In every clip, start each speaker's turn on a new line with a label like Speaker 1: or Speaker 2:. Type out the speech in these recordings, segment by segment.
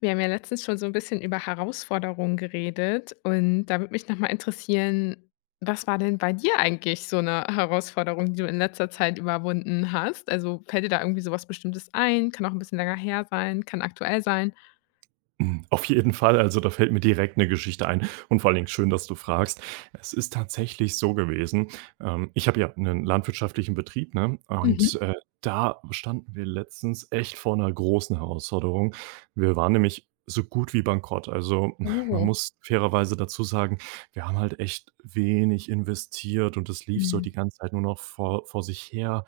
Speaker 1: Wir haben ja letztens schon so ein bisschen über Herausforderungen geredet und da würde mich nochmal interessieren, was war denn bei dir eigentlich so eine Herausforderung, die du in letzter Zeit überwunden hast? Also, fällt dir da irgendwie sowas Bestimmtes ein? Kann auch ein bisschen länger her sein, kann aktuell sein.
Speaker 2: Hm, auf jeden Fall, also da fällt mir direkt eine Geschichte ein und vor allen Dingen schön, dass du fragst. Es ist tatsächlich so gewesen, ich habe ja einen landwirtschaftlichen Betrieb, ne, und,
Speaker 1: Mhm.
Speaker 2: da standen wir letztens echt vor einer großen Herausforderung. Wir waren nämlich so gut wie bankrott. Also, man
Speaker 1: Oh.
Speaker 2: muss fairerweise dazu sagen, wir haben halt echt wenig investiert und es lief so die
Speaker 1: Mhm.
Speaker 2: ganze Zeit nur noch vor sich her.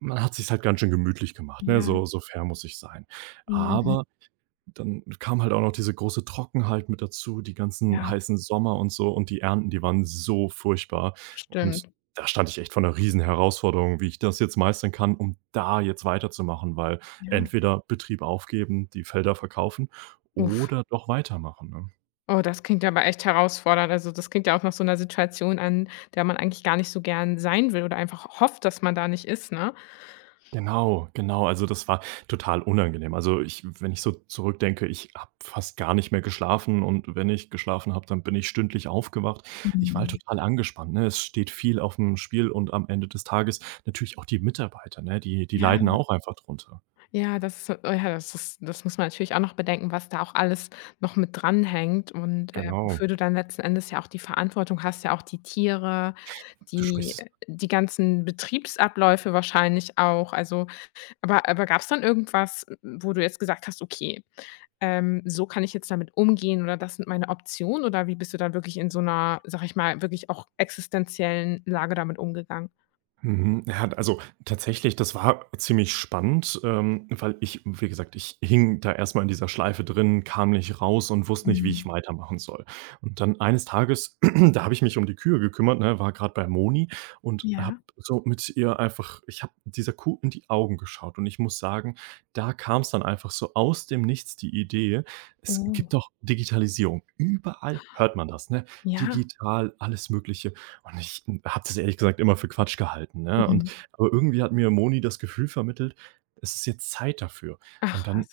Speaker 2: Man hat sich halt ganz schön gemütlich gemacht, ne?
Speaker 1: Ja.
Speaker 2: So fair muss ich sein.
Speaker 1: Mhm.
Speaker 2: Aber dann kam halt auch noch diese große Trockenheit mit dazu, die ganzen
Speaker 1: Ja,
Speaker 2: heißen Sommer und so und die Ernten, die waren so furchtbar. Und
Speaker 1: stimmt.
Speaker 2: da stand ich echt vor einer riesen Herausforderung, wie ich das jetzt meistern kann, um da jetzt weiterzumachen, weil
Speaker 1: Ja.
Speaker 2: entweder Betrieb aufgeben, die Felder verkaufen
Speaker 1: Uff.
Speaker 2: oder doch weitermachen, ne?
Speaker 1: Oh, das klingt ja aber echt herausfordernd. Also, das klingt ja auch nach so einer Situation, an der man eigentlich gar nicht so gern sein will oder einfach hofft, dass man da nicht ist, ne?
Speaker 2: Genau, genau. Also, das war total unangenehm. Also, ich wenn ich so zurückdenke, ich habe fast gar nicht mehr geschlafen und wenn ich geschlafen habe, dann bin ich stündlich aufgewacht. Ich war halt
Speaker 1: Mhm.
Speaker 2: total angespannt, ne? Es steht viel auf dem Spiel und am Ende des Tages natürlich auch die Mitarbeiter, ne? Die, die
Speaker 1: Ja.
Speaker 2: leiden auch einfach drunter.
Speaker 1: Ja, das ist oh ja, das ist das muss man natürlich auch noch bedenken, was da auch alles noch mit dranhängt und,
Speaker 2: Genau.
Speaker 1: wofür du dann letzten Endes ja auch die Verantwortung hast, ja auch die Tiere,
Speaker 2: Du sprichst
Speaker 1: die äh,
Speaker 2: es.
Speaker 1: die ganzen Betriebsabläufe wahrscheinlich auch. Also, aber gab's dann irgendwas, wo du jetzt gesagt hast: „Okay, so kann ich jetzt damit umgehen oder das sind meine Optionen“, oder wie bist du dann wirklich in so einer, sag ich mal, wirklich auch existenziellen Lage damit umgegangen?
Speaker 2: Mhm. Ja, also tatsächlich, das war ziemlich spannend, weil ich wie gesagt, ich hing da erstmal in dieser Schleife drin, kam nicht raus und wusste nicht, wie
Speaker 1: Mhm.
Speaker 2: ich weitermachen soll. Und dann eines Tages, da habe ich mich um die Kühe gekümmert, ne, war gerade bei Moni und habe
Speaker 1: Ja.
Speaker 2: so mit ihr einfach, ich habe dieser Kuh in die Augen geschaut und ich muss sagen, da kam es dann einfach so aus dem Nichts die Idee, es gibt
Speaker 1: Oh.
Speaker 2: doch Digitalisierung. Überall hört man das, ne?
Speaker 1: Ja.
Speaker 2: Digital, alles Mögliche. Und ich habe das ehrlich gesagt immer für Quatsch gehalten, ne?
Speaker 1: Mhm.
Speaker 2: Aber irgendwie hat mir Moni das Gefühl vermittelt, es ist jetzt Zeit dafür. Und
Speaker 1: Ach
Speaker 2: dann
Speaker 1: was.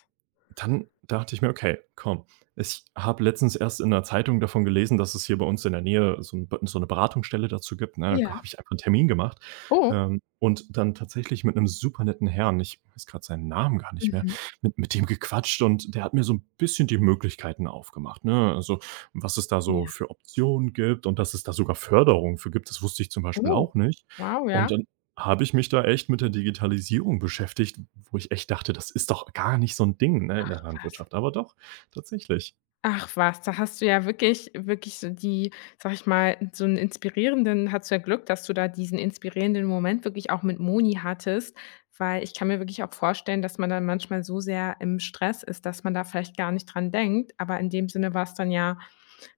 Speaker 2: dann dachte ich mir: „Okay, komm.“ Ich habe letztens erst in der Zeitung davon gelesen, dass es hier bei uns in der Nähe so 'ne Beratungsstelle dazu gibt, ne? Da
Speaker 1: Ja.
Speaker 2: habe ich einfach einen Termin gemacht,
Speaker 1: Oh.
Speaker 2: und dann tatsächlich mit einem super netten Herrn, ich weiß gerade seinen Namen gar nicht mehr,
Speaker 1: Mhm,
Speaker 2: mit dem gequatscht und der hat mir so ein bisschen die Möglichkeiten aufgemacht, ne? Also, was es da so
Speaker 1: ja.
Speaker 2: für Optionen gibt und dass es da sogar Förderung für gibt, das wusste ich zum Beispiel
Speaker 1: Oh,
Speaker 2: auch nicht.
Speaker 1: wow, ja.
Speaker 2: Und dann habe ich mich da echt mit der Digitalisierung beschäftigt, wo ich echt dachte, das ist doch gar nicht so 'n Ding, ne, in der
Speaker 1: Was?
Speaker 2: Landwirtschaft, aber doch, tatsächlich.
Speaker 1: Ach was, da hast du ja wirklich so die, sage ich mal so einen inspirierenden hattest du ja Glück, dass du da diesen inspirierenden Moment wirklich auch mit Moni hattest, weil ich kann mir wirklich auch vorstellen, dass man dann manchmal so sehr im Stress ist, dass man da vielleicht gar nicht dran denkt, aber in dem Sinne war es dann ja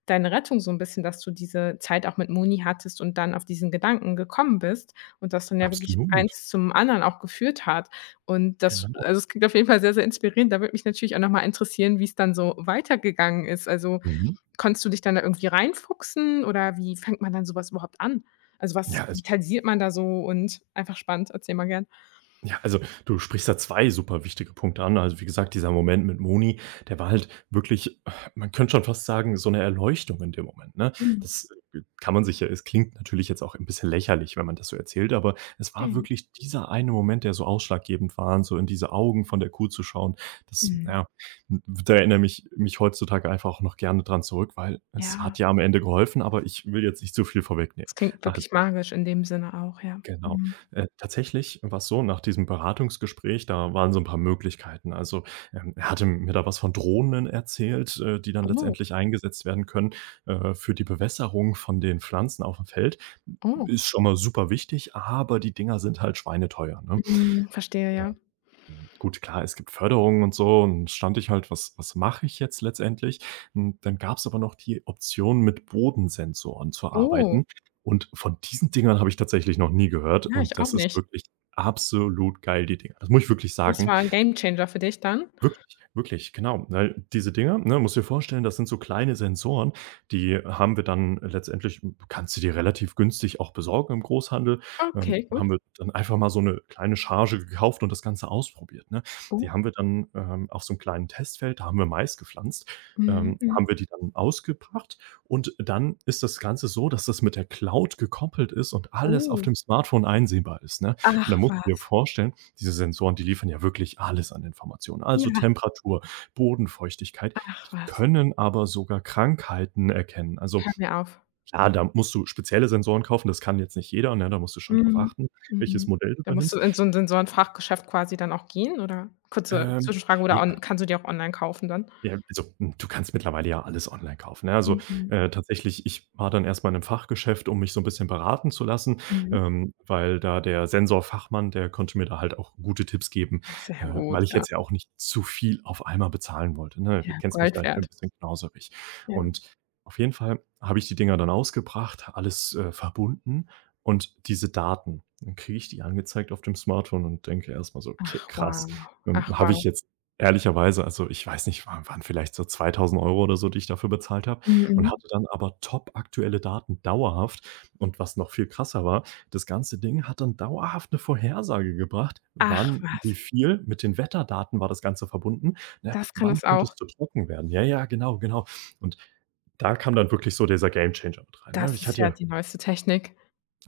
Speaker 1: deine Rettung so 'n bisschen, dass du diese Zeit auch mit Moni hattest und dann auf diesen Gedanken gekommen bist und das dann ja wirklich
Speaker 2: Absolut,
Speaker 1: eins zum anderen auch geführt hat. Und das,
Speaker 2: genau.
Speaker 1: also, es klingt auf jeden Fall sehr, sehr inspirierend. Da würde mich natürlich auch noch mal interessieren, wie's dann so weitergegangen ist. Also,
Speaker 2: Mhm.
Speaker 1: konntest du dich dann da irgendwie reinfuchsen oder wie fängt man dann so was überhaupt an? Also,
Speaker 2: Ja,
Speaker 1: was
Speaker 2: also
Speaker 1: digitalisiert man da so und einfach spannend, erzähl mal gern.
Speaker 2: Ja, also du sprichst da 2 super wichtige Punkte an. Also, wie gesagt, dieser Moment mit Moni, der war halt wirklich man könnte schon fast sagen, so eine Erleuchtung in dem Moment, ne?
Speaker 1: Mhm.
Speaker 2: Das kann man sich ja, es klingt natürlich jetzt auch ein bisschen lächerlich, wenn man das so erzählt, aber es war
Speaker 1: Mhm.
Speaker 2: wirklich dieser eine Moment, der so ausschlaggebend war, und so in diese Augen von der Kuh zu schauen. Das,
Speaker 1: Mhm.
Speaker 2: ja, da erinnere mich heutzutage einfach auch noch gerne dran zurück, weil es hat
Speaker 1: Ja.
Speaker 2: ja am Ende geholfen, aber ich will jetzt nicht zu viel vorwegnehmen.
Speaker 1: Das klingt
Speaker 2: Also,
Speaker 1: wirklich magisch in dem Sinne auch, ja.
Speaker 2: genau.
Speaker 1: Mhm.
Speaker 2: Tatsächlich war's so, nach diesem Beratungsgespräch, da waren so ein paar Möglichkeiten. Also, er hatte mir da was von Drohnen erzählt, die dann
Speaker 1: Oh,
Speaker 2: letztendlich eingesetzt werden können, für die Bewässerung von den Pflanzen auf dem Feld.
Speaker 1: oh.
Speaker 2: Ist schon mal super wichtig, aber die Dinger sind halt schweineteuer, ne?
Speaker 1: Mhm, verstehe, ja.
Speaker 2: Hm, gut, klar, es gibt Förderungen und so und stand ich halt: „Was mache ich jetzt letztendlich?“ Hm, dann gab es aber noch die Option, mit Bodensensoren zu
Speaker 1: Oh,
Speaker 2: arbeiten und von diesen Dingern habe ich tatsächlich noch nie gehört
Speaker 1: ja, ich
Speaker 2: und
Speaker 1: auch
Speaker 2: das ist
Speaker 1: nicht.
Speaker 2: wirklich absolut geil, die Dinger. Das muss ich wirklich
Speaker 1: Das
Speaker 2: sagen.
Speaker 1: war 'n Gamechanger für dich dann?
Speaker 2: Wirklich, wirklich, genau. Weil diese Dinger, ne, musst dir vorstellen, das sind so kleine Sensoren, die haben wir dann letztendlich, kannst du dir relativ günstig auch besorgen im Großhandel.
Speaker 1: Okay, gut.
Speaker 2: Haben wir dann einfach mal so eine kleine Charge gekauft und das Ganze ausprobiert, ne? Die
Speaker 1: Oh,
Speaker 2: haben wir dann, auf so einem kleinen Testfeld, da haben wir Mais gepflanzt,
Speaker 1: mhm,
Speaker 2: haben
Speaker 1: mhm.
Speaker 2: wir die dann ausgebracht und dann ist das Ganze so, dass das mit der Cloud gekoppelt ist und alles auf
Speaker 1: Oh,
Speaker 2: dem Smartphone einsehbar ist, ne? Und da
Speaker 1: ach
Speaker 2: musst du dir
Speaker 1: was.
Speaker 2: vorstellen, diese Sensoren, die liefern ja wirklich alles an Informationen. Also
Speaker 1: Ja,
Speaker 2: Temperatur, Bodenfeuchtigkeit,
Speaker 1: ach
Speaker 2: die
Speaker 1: was.
Speaker 2: können aber sogar Krankheiten erkennen. Also
Speaker 1: Hör mir auf.
Speaker 2: klar, da musst du spezielle Sensoren kaufen, das kann jetzt nicht jeder, ne? Da musst du schon drauf
Speaker 1: Mhm,
Speaker 2: achten, welches
Speaker 1: mhm.
Speaker 2: Modell du
Speaker 1: Da
Speaker 2: da
Speaker 1: musst du
Speaker 2: nimmst.
Speaker 1: in so 'n Sensorenfachgeschäft quasi dann auch gehen, oder? Kurze
Speaker 2: Ähm,
Speaker 1: Zwischenfrage, oder
Speaker 2: ja
Speaker 1: on kannst du die auch online kaufen dann?
Speaker 2: Ja, also, du kannst mittlerweile ja alles online kaufen, ne? Also,
Speaker 1: Mhm,
Speaker 2: tatsächlich, ich war dann erst mal in 'nem Fachgeschäft, um mich so 'n bisschen beraten zu lassen,
Speaker 1: mhm.
Speaker 2: weil da der Sensorfachmann, der konnte mir da halt auch gute Tipps geben,
Speaker 1: Ach, sehr gut,
Speaker 2: weil ich
Speaker 1: ja.
Speaker 2: jetzt ja auch nicht zu viel auf einmal bezahlen wollte, ne? Du
Speaker 1: Ja,
Speaker 2: kennst mich
Speaker 1: Gold
Speaker 2: ja, ich bin
Speaker 1: wert.
Speaker 2: 'n bisschen knauserig.
Speaker 1: Ja.
Speaker 2: Und auf jeden Fall habe ich die Dinger dann ausgebracht, alles, verbunden und diese Daten, dann kriege ich die angezeigt auf dem Smartphone und denke erst mal so:
Speaker 1: Ach
Speaker 2: „Okay, krass,
Speaker 1: wow, ach
Speaker 2: habe
Speaker 1: wow.
Speaker 2: ich jetzt ehrlicherweise, also ich weiß nicht, waren vielleicht so 2.000 € oder so, die ich dafür bezahlt habe und
Speaker 1: Mhm.
Speaker 2: hatte dann aber topaktuelle Daten dauerhaft.“ Und was noch viel krasser war, das ganze Ding hat dann dauerhaft eine Vorhersage gebracht,
Speaker 1: Ach
Speaker 2: wann, wie
Speaker 1: was.
Speaker 2: viel, mit den Wetterdaten war das Ganze verbunden, ne?
Speaker 1: Das kann
Speaker 2: Wann
Speaker 1: es
Speaker 2: könnte
Speaker 1: auch.
Speaker 2: es zu trocken werden? Ja, ja, genau, genau. Und da kam dann wirklich so dieser Gamechanger mit rein, ne?
Speaker 1: Das
Speaker 2: Ich
Speaker 1: ist
Speaker 2: hatte
Speaker 1: ja
Speaker 2: ja.
Speaker 1: die neueste Technik.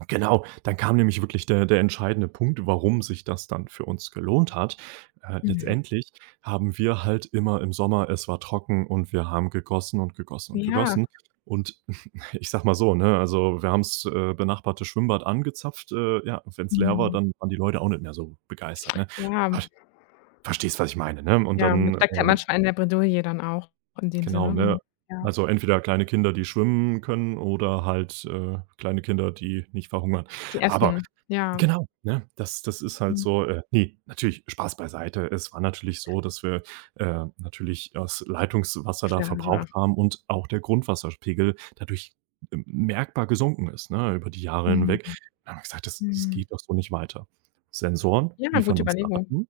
Speaker 2: Genau, dann kam nämlich wirklich der entscheidende Punkt, warum sich das dann für uns gelohnt hat.
Speaker 1: Mhm.
Speaker 2: Letztendlich haben wir halt immer im Sommer, es war trocken und wir haben gegossen und gegossen und
Speaker 1: Ja.
Speaker 2: gegossen. Und ich sage mal so, ne, also wir haben's, benachbarte Schwimmbad angezapft. Ja, wenn's leer war,
Speaker 1: Mhm.
Speaker 2: dann waren die Leute auch nicht mehr so begeistert, ne?
Speaker 1: Ja,
Speaker 2: Ver verstehst, was ich meine, ne? Und
Speaker 1: ja, man
Speaker 2: dann,
Speaker 1: steckt halt manchmal in der Bredouille dann auch in dem Sinne,
Speaker 2: genau, ne?
Speaker 1: mhm, ja.
Speaker 2: Also entweder kleine Kinder, die schwimmen können oder halt, kleine Kinder, die nicht verhungern.
Speaker 1: Die
Speaker 2: Aber
Speaker 1: essen, ja,
Speaker 2: genau, ne? Das ist halt
Speaker 1: mhm,
Speaker 2: so, ne, natürlich Spaß beiseite. Es war natürlich so, dass wir, natürlich das Leitungswasser da
Speaker 1: klar.
Speaker 2: verbraucht haben und auch der Grundwasserspiegel dadurch, merkbar gesunken ist, ne, über die Jahre hinweg.
Speaker 1: Mhm,
Speaker 2: Da haben wir gesagt: „Das
Speaker 1: mhm.
Speaker 2: geht doch so nicht weiter.“ Sensoren
Speaker 1: Ja,
Speaker 2: liefern
Speaker 1: gute
Speaker 2: uns
Speaker 1: Überlegung.
Speaker 2: Daten,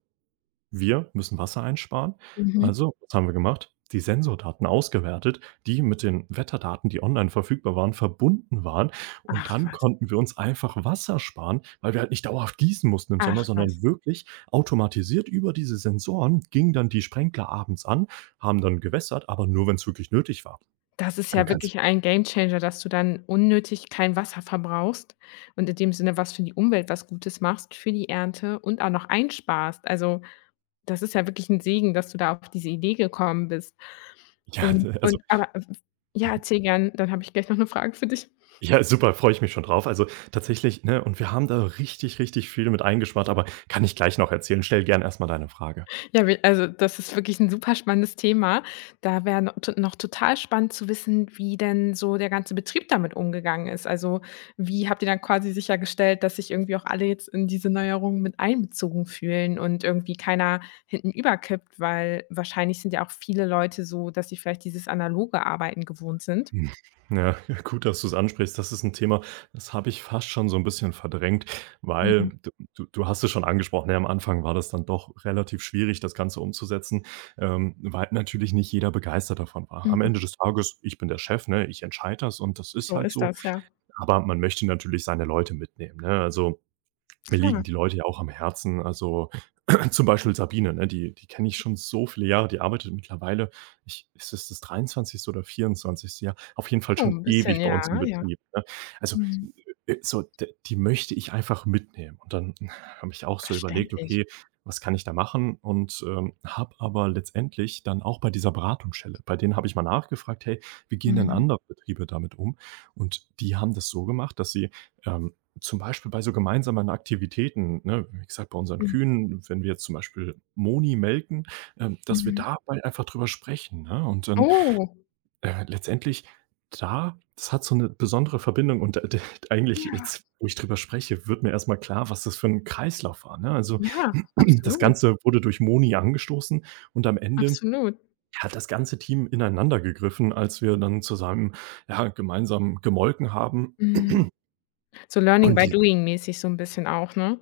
Speaker 2: wir müssen Wasser einsparen.
Speaker 1: Mhm.
Speaker 2: Also, was haben wir gemacht? Die Sensordaten ausgewertet, die mit den Wetterdaten, die online verfügbar waren, verbunden waren. Und
Speaker 1: Ach
Speaker 2: dann
Speaker 1: was,
Speaker 2: konnten wir uns einfach Wasser sparen, weil wir halt nicht dauerhaft gießen mussten im
Speaker 1: ach
Speaker 2: Sommer,
Speaker 1: was.
Speaker 2: sondern wirklich automatisiert über diese Sensoren gingen dann die Sprenkler abends an, haben dann gewässert, aber nur, wenn es wirklich nötig war.
Speaker 1: Das ist
Speaker 2: Du
Speaker 1: ja
Speaker 2: kannst.
Speaker 1: wirklich ein Gamechanger, dass du dann unnötig kein Wasser verbrauchst und in dem Sinne was für die Umwelt was Gutes machst, für die Ernte und auch noch einsparst. Also, das ist ja wirklich 'n Segen, dass du da auf diese Idee gekommen bist.
Speaker 2: Ja,
Speaker 1: Und
Speaker 2: also,
Speaker 1: und aber ja,
Speaker 2: mhm.
Speaker 1: erzähl gern, dann habe ich gleich noch 'ne Frage für dich.
Speaker 2: Ja, super, freue ich mich schon drauf. Also, tatsächlich, ne, und wir haben da richtig, richtig viel mit eingespart, aber kann ich gleich noch erzählen. Stell gern erst mal deine Frage.
Speaker 1: Ja, wi also, das ist wirklich 'n super spannendes Thema. Da wäre no to noch total spannend zu wissen, wie denn so der ganze Betrieb damit umgegangen ist. Also, wie habt ihr dann quasi sichergestellt, dass sich irgendwie auch alle jetzt in diese Neuerungen mit einbezogen fühlen und irgendwie keiner hinten überkippt? Weil wahrscheinlich sind ja auch viele Leute so, dass sie vielleicht dieses analoge Arbeiten gewohnt sind.
Speaker 2: Hm. Ja, gut, dass du es ansprichst. Das ist ein Thema, das habe ich fast schon so ein bisschen verdrängt,
Speaker 1: Mhm.
Speaker 2: weil du hast es schon angesprochen, ja, am Anfang war das dann doch relativ schwierig, das Ganze umzusetzen, weil natürlich nicht jeder begeistert davon war. Am
Speaker 1: Mhm.
Speaker 2: Ende des Tages, ich bin der Chef, ne? Ich entscheide das und das ist
Speaker 1: So
Speaker 2: halt
Speaker 1: ist
Speaker 2: so,
Speaker 1: das, ja.
Speaker 2: aber man möchte natürlich seine Leute mitnehmen, ne? Also, mir
Speaker 1: Klar.
Speaker 2: liegen die Leute ja auch am Herzen. Also, zum Beispiel Sabine, ne? Die kenne ich schon so viele Jahre. Die arbeitet mittlerweile, ich ist es das 23. oder 24. Jahr? Auf jeden Fall
Speaker 1: Oh,
Speaker 2: schon
Speaker 1: 'n bisschen,
Speaker 2: ewig bei uns im
Speaker 1: ja, ja.
Speaker 2: Betrieb, ne? Also,
Speaker 1: Mhm.
Speaker 2: so d die möchte ich einfach mitnehmen. Und dann habe ich auch so überlegt:
Speaker 1: Verständlich.
Speaker 2: „Okay, was kann ich da machen?“ Und, habe aber letztendlich dann auch bei dieser Beratungsstelle, bei denen habe ich mal nachgefragt: „Hey, wie gehen denn
Speaker 1: Mhm.
Speaker 2: andere Betriebe damit um?“ Und die haben das so gemacht, dass sie, ähm zum Beispiel bei so gemeinsamen Aktivitäten, ne? Wie gesagt, bei unseren
Speaker 1: Mhm.
Speaker 2: Kühen, wenn wir jetzt zum Beispiel Moni melken, dass wir
Speaker 1: Mhm.
Speaker 2: dabei einfach drüber sprechen, ne? Und dann,
Speaker 1: Oh,
Speaker 2: letztendlich, da das hat so eine besondere Verbindung und d d eigentlich
Speaker 1: ja,
Speaker 2: jetzt, wo ich drüber spreche, wird mir erst mal klar, was das für ein Kreislauf war, ne? Also,
Speaker 1: ja,
Speaker 2: das
Speaker 1: absolut,
Speaker 2: Ganze wurde durch Moni angestoßen und am Ende
Speaker 1: absolut.
Speaker 2: hat das ganze Team ineinander gegriffen, als wir dann zusammen, ja, gemeinsam gemolken haben.
Speaker 1: Mhm. So Learning by
Speaker 2: Und
Speaker 1: Doing mäßig so 'n bisschen auch, ne?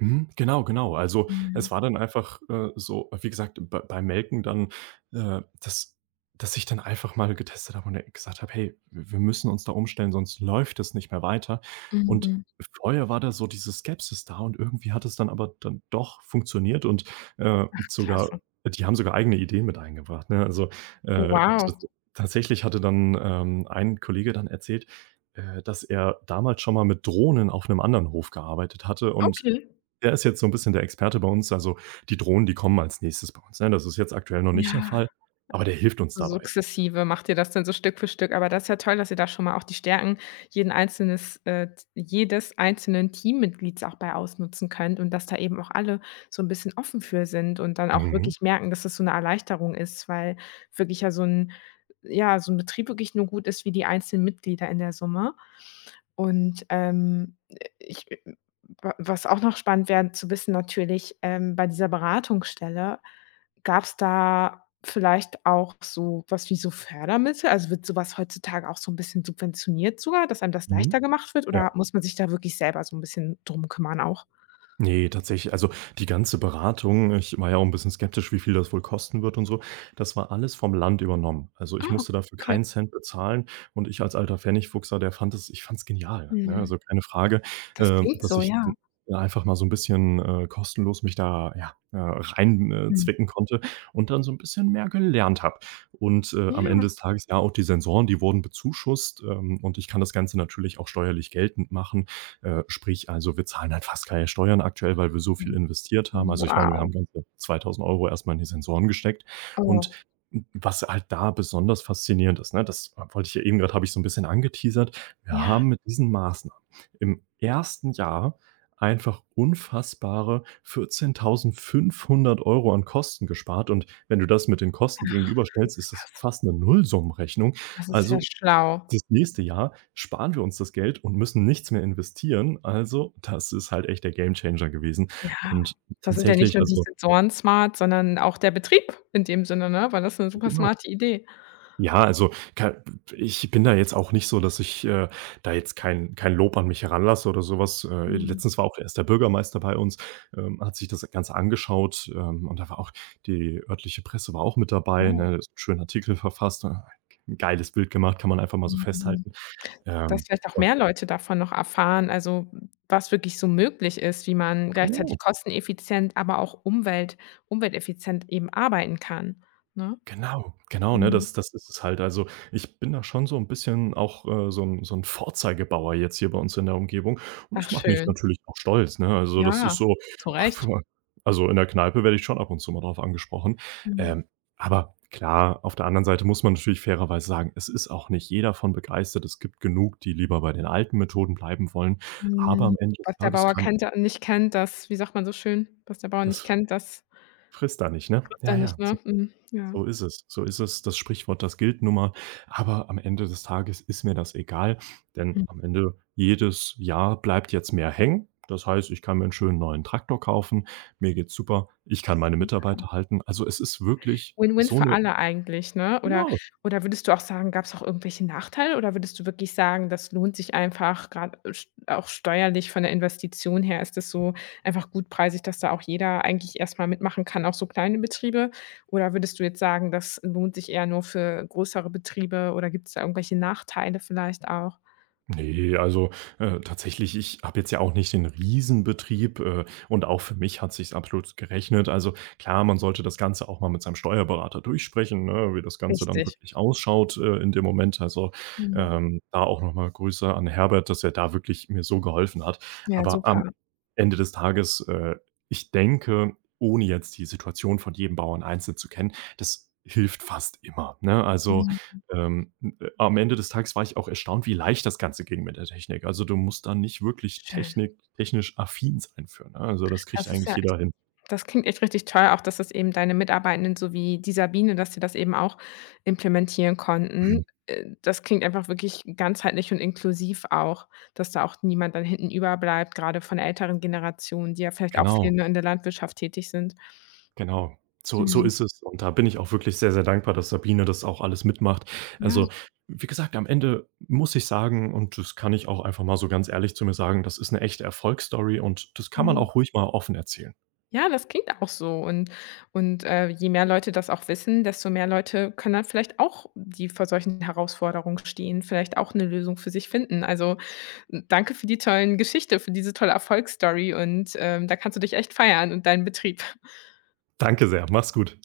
Speaker 2: mhm, genau, genau. Also,
Speaker 1: Mhm.
Speaker 2: es war dann einfach, so wie gesagt, beim Melken dann, äh, dass dass ich dann einfach mal getestet habe und, gesagt habe: „Hey, w wir müssen uns da umstellen, sonst läuft es nicht mehr weiter." Und
Speaker 1: Mhm.
Speaker 2: vorher war da so diese Skepsis da und irgendwie hat es dann aber dann doch funktioniert und, sogar
Speaker 1: Klasse.
Speaker 2: die haben sogar eigene Ideen mit eingebracht, ne? Also, t
Speaker 1: Wow.
Speaker 2: tatsächlich hatte dann, ein Kollege dann erzählt, dass er damals schon mal mit Drohnen auf einem anderen Hof gearbeitet hatte und
Speaker 1: Okay.
Speaker 2: der ist jetzt so 'n bisschen der Experte bei uns. Also, die Drohnen, die kommen als Nächstes bei uns, ne? Das ist jetzt aktuell noch nicht
Speaker 1: Ja.
Speaker 2: der Fall, aber der hilft uns
Speaker 1: So
Speaker 2: dabei.
Speaker 1: sukzessive macht ihr das dann so Stück für Stück, aber das ist ja toll, dass ihr da schon mal auch die Stärken jeden einzelnes jedes einzelnen Teammitglieds auch bei ausnutzen könnt und dass da eben auch alle so 'n bisschen offen für sind und dann auch
Speaker 2: Mhm.
Speaker 1: wirklich merken, dass das so 'ne Erleichterung ist, weil wirklich ja so 'n Betrieb wirklich nur gut ist wie die einzelnen Mitglieder in der Summe. Und, ich wa was auch noch spannend wäre zu wissen natürlich, bei dieser Beratungsstelle, gab es da vielleicht auch so was wie so Fördermittel? Also, wird sowas heutzutage auch so ein bisschen subventioniert sogar, dass einem das
Speaker 2: Mhm.
Speaker 1: leichter gemacht wird
Speaker 2: Ja.
Speaker 1: oder muss man sich da wirklich selber so ein bisschen drum kümmern auch?
Speaker 2: Nee, tatsächlich. Also, die ganze Beratung, ich war ja auch ein bisschen skeptisch, wie viel das wohl kosten wird und so. Das war alles vom Land übernommen. Also, ich
Speaker 1: Ah,
Speaker 2: musste dafür
Speaker 1: okay.
Speaker 2: keinen Cent bezahlen, und ich als alter Pfennigfuchser, der fand es, ich fand es genial, ne?
Speaker 1: Mhm.
Speaker 2: Also, keine Frage,
Speaker 1: Das klingt
Speaker 2: dass
Speaker 1: so,
Speaker 2: ich
Speaker 1: ja.
Speaker 2: d einfach mal so ein bisschen, kostenlos mich da, ja, rein,
Speaker 1: Mhm.
Speaker 2: zwicken konnte und dann so ein bisschen mehr gelernt habe. Und, am Ende
Speaker 1: Ja.
Speaker 2: des Tages, ja, auch die Sensoren, die wurden bezuschusst, und ich kann das Ganze natürlich auch steuerlich geltend machen. Sprich also, wir zahlen halt fast keine Steuern aktuell, weil wir so viel
Speaker 1: Mhm.
Speaker 2: investiert haben. Also, ich meine, wir
Speaker 1: Wow.
Speaker 2: haben ganze 2.000 Euro erstmal in die Sensoren gesteckt, und
Speaker 1: Oh,
Speaker 2: was halt da besonders faszinierend ist, ne, das wollte ich ja eben gerade, habe ich so ein bisschen angeteasert. Wir
Speaker 1: ja,
Speaker 2: haben mit diesen Maßnahmen im ersten Jahr einfach unfassbare 14.500 Euro an Kosten gespart, und wenn du das mit den Kosten gegenüberstellst, ist das
Speaker 1: das
Speaker 2: fast eine Nullsummenrechnung.
Speaker 1: das ist ja
Speaker 2: Also,
Speaker 1: schlau.
Speaker 2: das nächste Jahr sparen wir uns das Geld und müssen nichts mehr investieren. Also, das ist halt echt der Gamechanger gewesen.
Speaker 1: Ja,
Speaker 2: Und
Speaker 1: da sind ja nicht
Speaker 2: tatsächlich,
Speaker 1: nur die
Speaker 2: also
Speaker 1: Sensoren smart, sondern auch der Betrieb in dem Sinne, ne? Weil das ist 'ne super
Speaker 2: genau.
Speaker 1: smarte Idee.
Speaker 2: Ja, also, ka ich bin da jetzt auch nicht so, dass ich, da jetzt kein Lob an mich heranlasse oder sowas.
Speaker 1: Mhm.
Speaker 2: Letztens war auch erst der Bürgermeister bei uns, hat sich das Ganze angeschaut, und da war auch die örtliche Presse war auch mit dabei,
Speaker 1: Oh.
Speaker 2: ne? So 'n schönen Artikel verfasst, 'n geiles Bild gemacht, kann man einfach mal so
Speaker 1: Mhm.
Speaker 2: festhalten.
Speaker 1: Dass
Speaker 2: Ähm,
Speaker 1: vielleicht auch mehr
Speaker 2: und
Speaker 1: Leute davon noch erfahren, also, was wirklich so möglich ist, wie man gleichzeitig
Speaker 2: genau.
Speaker 1: kosteneffizient, aber auch umwelteffizient eben arbeiten kann, ne?
Speaker 2: Genau, genau, ne?
Speaker 1: Mhm.
Speaker 2: Das ist es halt. Also, ich bin da schon so ein bisschen auch, so ein so 'n Vorzeigebauer jetzt hier bei uns in der Umgebung, und
Speaker 1: Ach
Speaker 2: das macht mich
Speaker 1: schön.
Speaker 2: natürlich auch stolz, ne? Also, das ist
Speaker 1: Ja,
Speaker 2: so
Speaker 1: zu Recht.
Speaker 2: also, in der Kneipe werde ich schon ab und zu mal drauf angesprochen.
Speaker 1: Mhm.
Speaker 2: Ähm, aber klar, auf der anderen Seite muss man natürlich fairerweise sagen, es ist auch nicht jeder von begeistert. Es gibt genug, die lieber bei den alten Methoden bleiben wollen, aber
Speaker 1: Mhm.
Speaker 2: am Ende des
Speaker 1: Was der
Speaker 2: Tages
Speaker 1: Bauer
Speaker 2: kann ich,
Speaker 1: kennt der nicht kennt, das Wie sagt man so schön? Was der Bauer nicht
Speaker 2: das
Speaker 1: kennt, das
Speaker 2: frisst da nicht, ne?
Speaker 1: trifft er
Speaker 2: Ja,
Speaker 1: nicht,
Speaker 2: ja.
Speaker 1: ne?
Speaker 2: So
Speaker 1: Mhm, ja.
Speaker 2: So ist es. So ist es. Das Sprichwort, das gilt nun mal. Aber am Ende des Tages ist mir das egal, denn am Ende jedes Jahr bleibt jetzt mehr hängen. Das heißt, ich kann mir einen schönen neuen Traktor kaufen. Mir geht's super. Ich kann meine
Speaker 1: Mhm.
Speaker 2: Mitarbeiter halten. Also, es ist wirklich
Speaker 1: Win-win
Speaker 2: so
Speaker 1: für
Speaker 2: eine,
Speaker 1: alle eigentlich, ne? Oder
Speaker 2: genau.
Speaker 1: oder würdest du auch sagen, gab es auch irgendwelche Nachteile oder würdest du wirklich sagen, das lohnt sich einfach gerade auch steuerlich von der Investition her ist das so einfach gutpreisig, dass da auch jeder eigentlich erstmal mitmachen kann, auch so kleine Betriebe? Oder würdest du jetzt sagen, das lohnt sich eher nur für größere Betriebe oder gibt's da irgendwelche Nachteile vielleicht auch?
Speaker 2: Nee, also, tatsächlich, ich habe jetzt ja auch nicht den Riesenbetrieb, und auch für mich hat sich's absolut gerechnet. Also, klar, man sollte das Ganze auch mal mit seinem Steuerberater durchsprechen, ne, wie das Ganze dann
Speaker 1: Richtig.
Speaker 2: wirklich ausschaut, in dem Moment. Also,
Speaker 1: Mhm.
Speaker 2: da auch noch mal Grüße an Herbert, dass er da wirklich mir so geholfen hat.
Speaker 1: Ja,
Speaker 2: Aber am
Speaker 1: super.
Speaker 2: Ende des Tages, ich denke, ohne jetzt die Situation von jedem Bauern einzeln zu kennen, das hilft fast immer, ne? Also,
Speaker 1: Mhm.
Speaker 2: ähm am Ende des Tages war ich auch erstaunt, wie leicht das Ganze ging mit der Technik. Also, du musst da nicht wirklich
Speaker 1: Schön.
Speaker 2: Technik technisch affin sein für, ne? Also, das kriegt
Speaker 1: Das ist
Speaker 2: eigentlich
Speaker 1: ja
Speaker 2: jeder hin.
Speaker 1: Das klingt echt richtig toll, auch dass das eben deine Mitarbeitenden so wie die Sabine, dass sie das eben auch implementieren konnten.
Speaker 2: Mhm.
Speaker 1: Das klingt einfach wirklich ganzheitlich und inklusiv auch, dass da auch niemand dann hinten überbleibt, gerade von der älteren Generation, die ja vielleicht auch viel,
Speaker 2: Genau,
Speaker 1: ne, in der Landwirtschaft tätig sind.
Speaker 2: genau. So so
Speaker 1: Mhm.
Speaker 2: ist es, und da bin ich auch wirklich sehr, sehr dankbar, dass Sabine das auch alles mitmacht.
Speaker 1: Ja,
Speaker 2: Also, wie gesagt, am Ende muss ich sagen, und das kann ich auch einfach mal so ganz ehrlich zu mir sagen, das ist eine echte Erfolgsstory, und das kann man
Speaker 1: mhm.
Speaker 2: auch ruhig mal offen erzählen.
Speaker 1: Ja, das klingt auch so und je mehr Leute das auch wissen, desto mehr Leute können dann vielleicht auch, die vor solchen Herausforderungen stehen, vielleicht auch eine Lösung für sich finden. Also, danke für die tollen Geschichte, für diese tolle Erfolgsstory und, da kannst du dich echt feiern und deinen Betrieb.
Speaker 2: Danke sehr, mach's gut.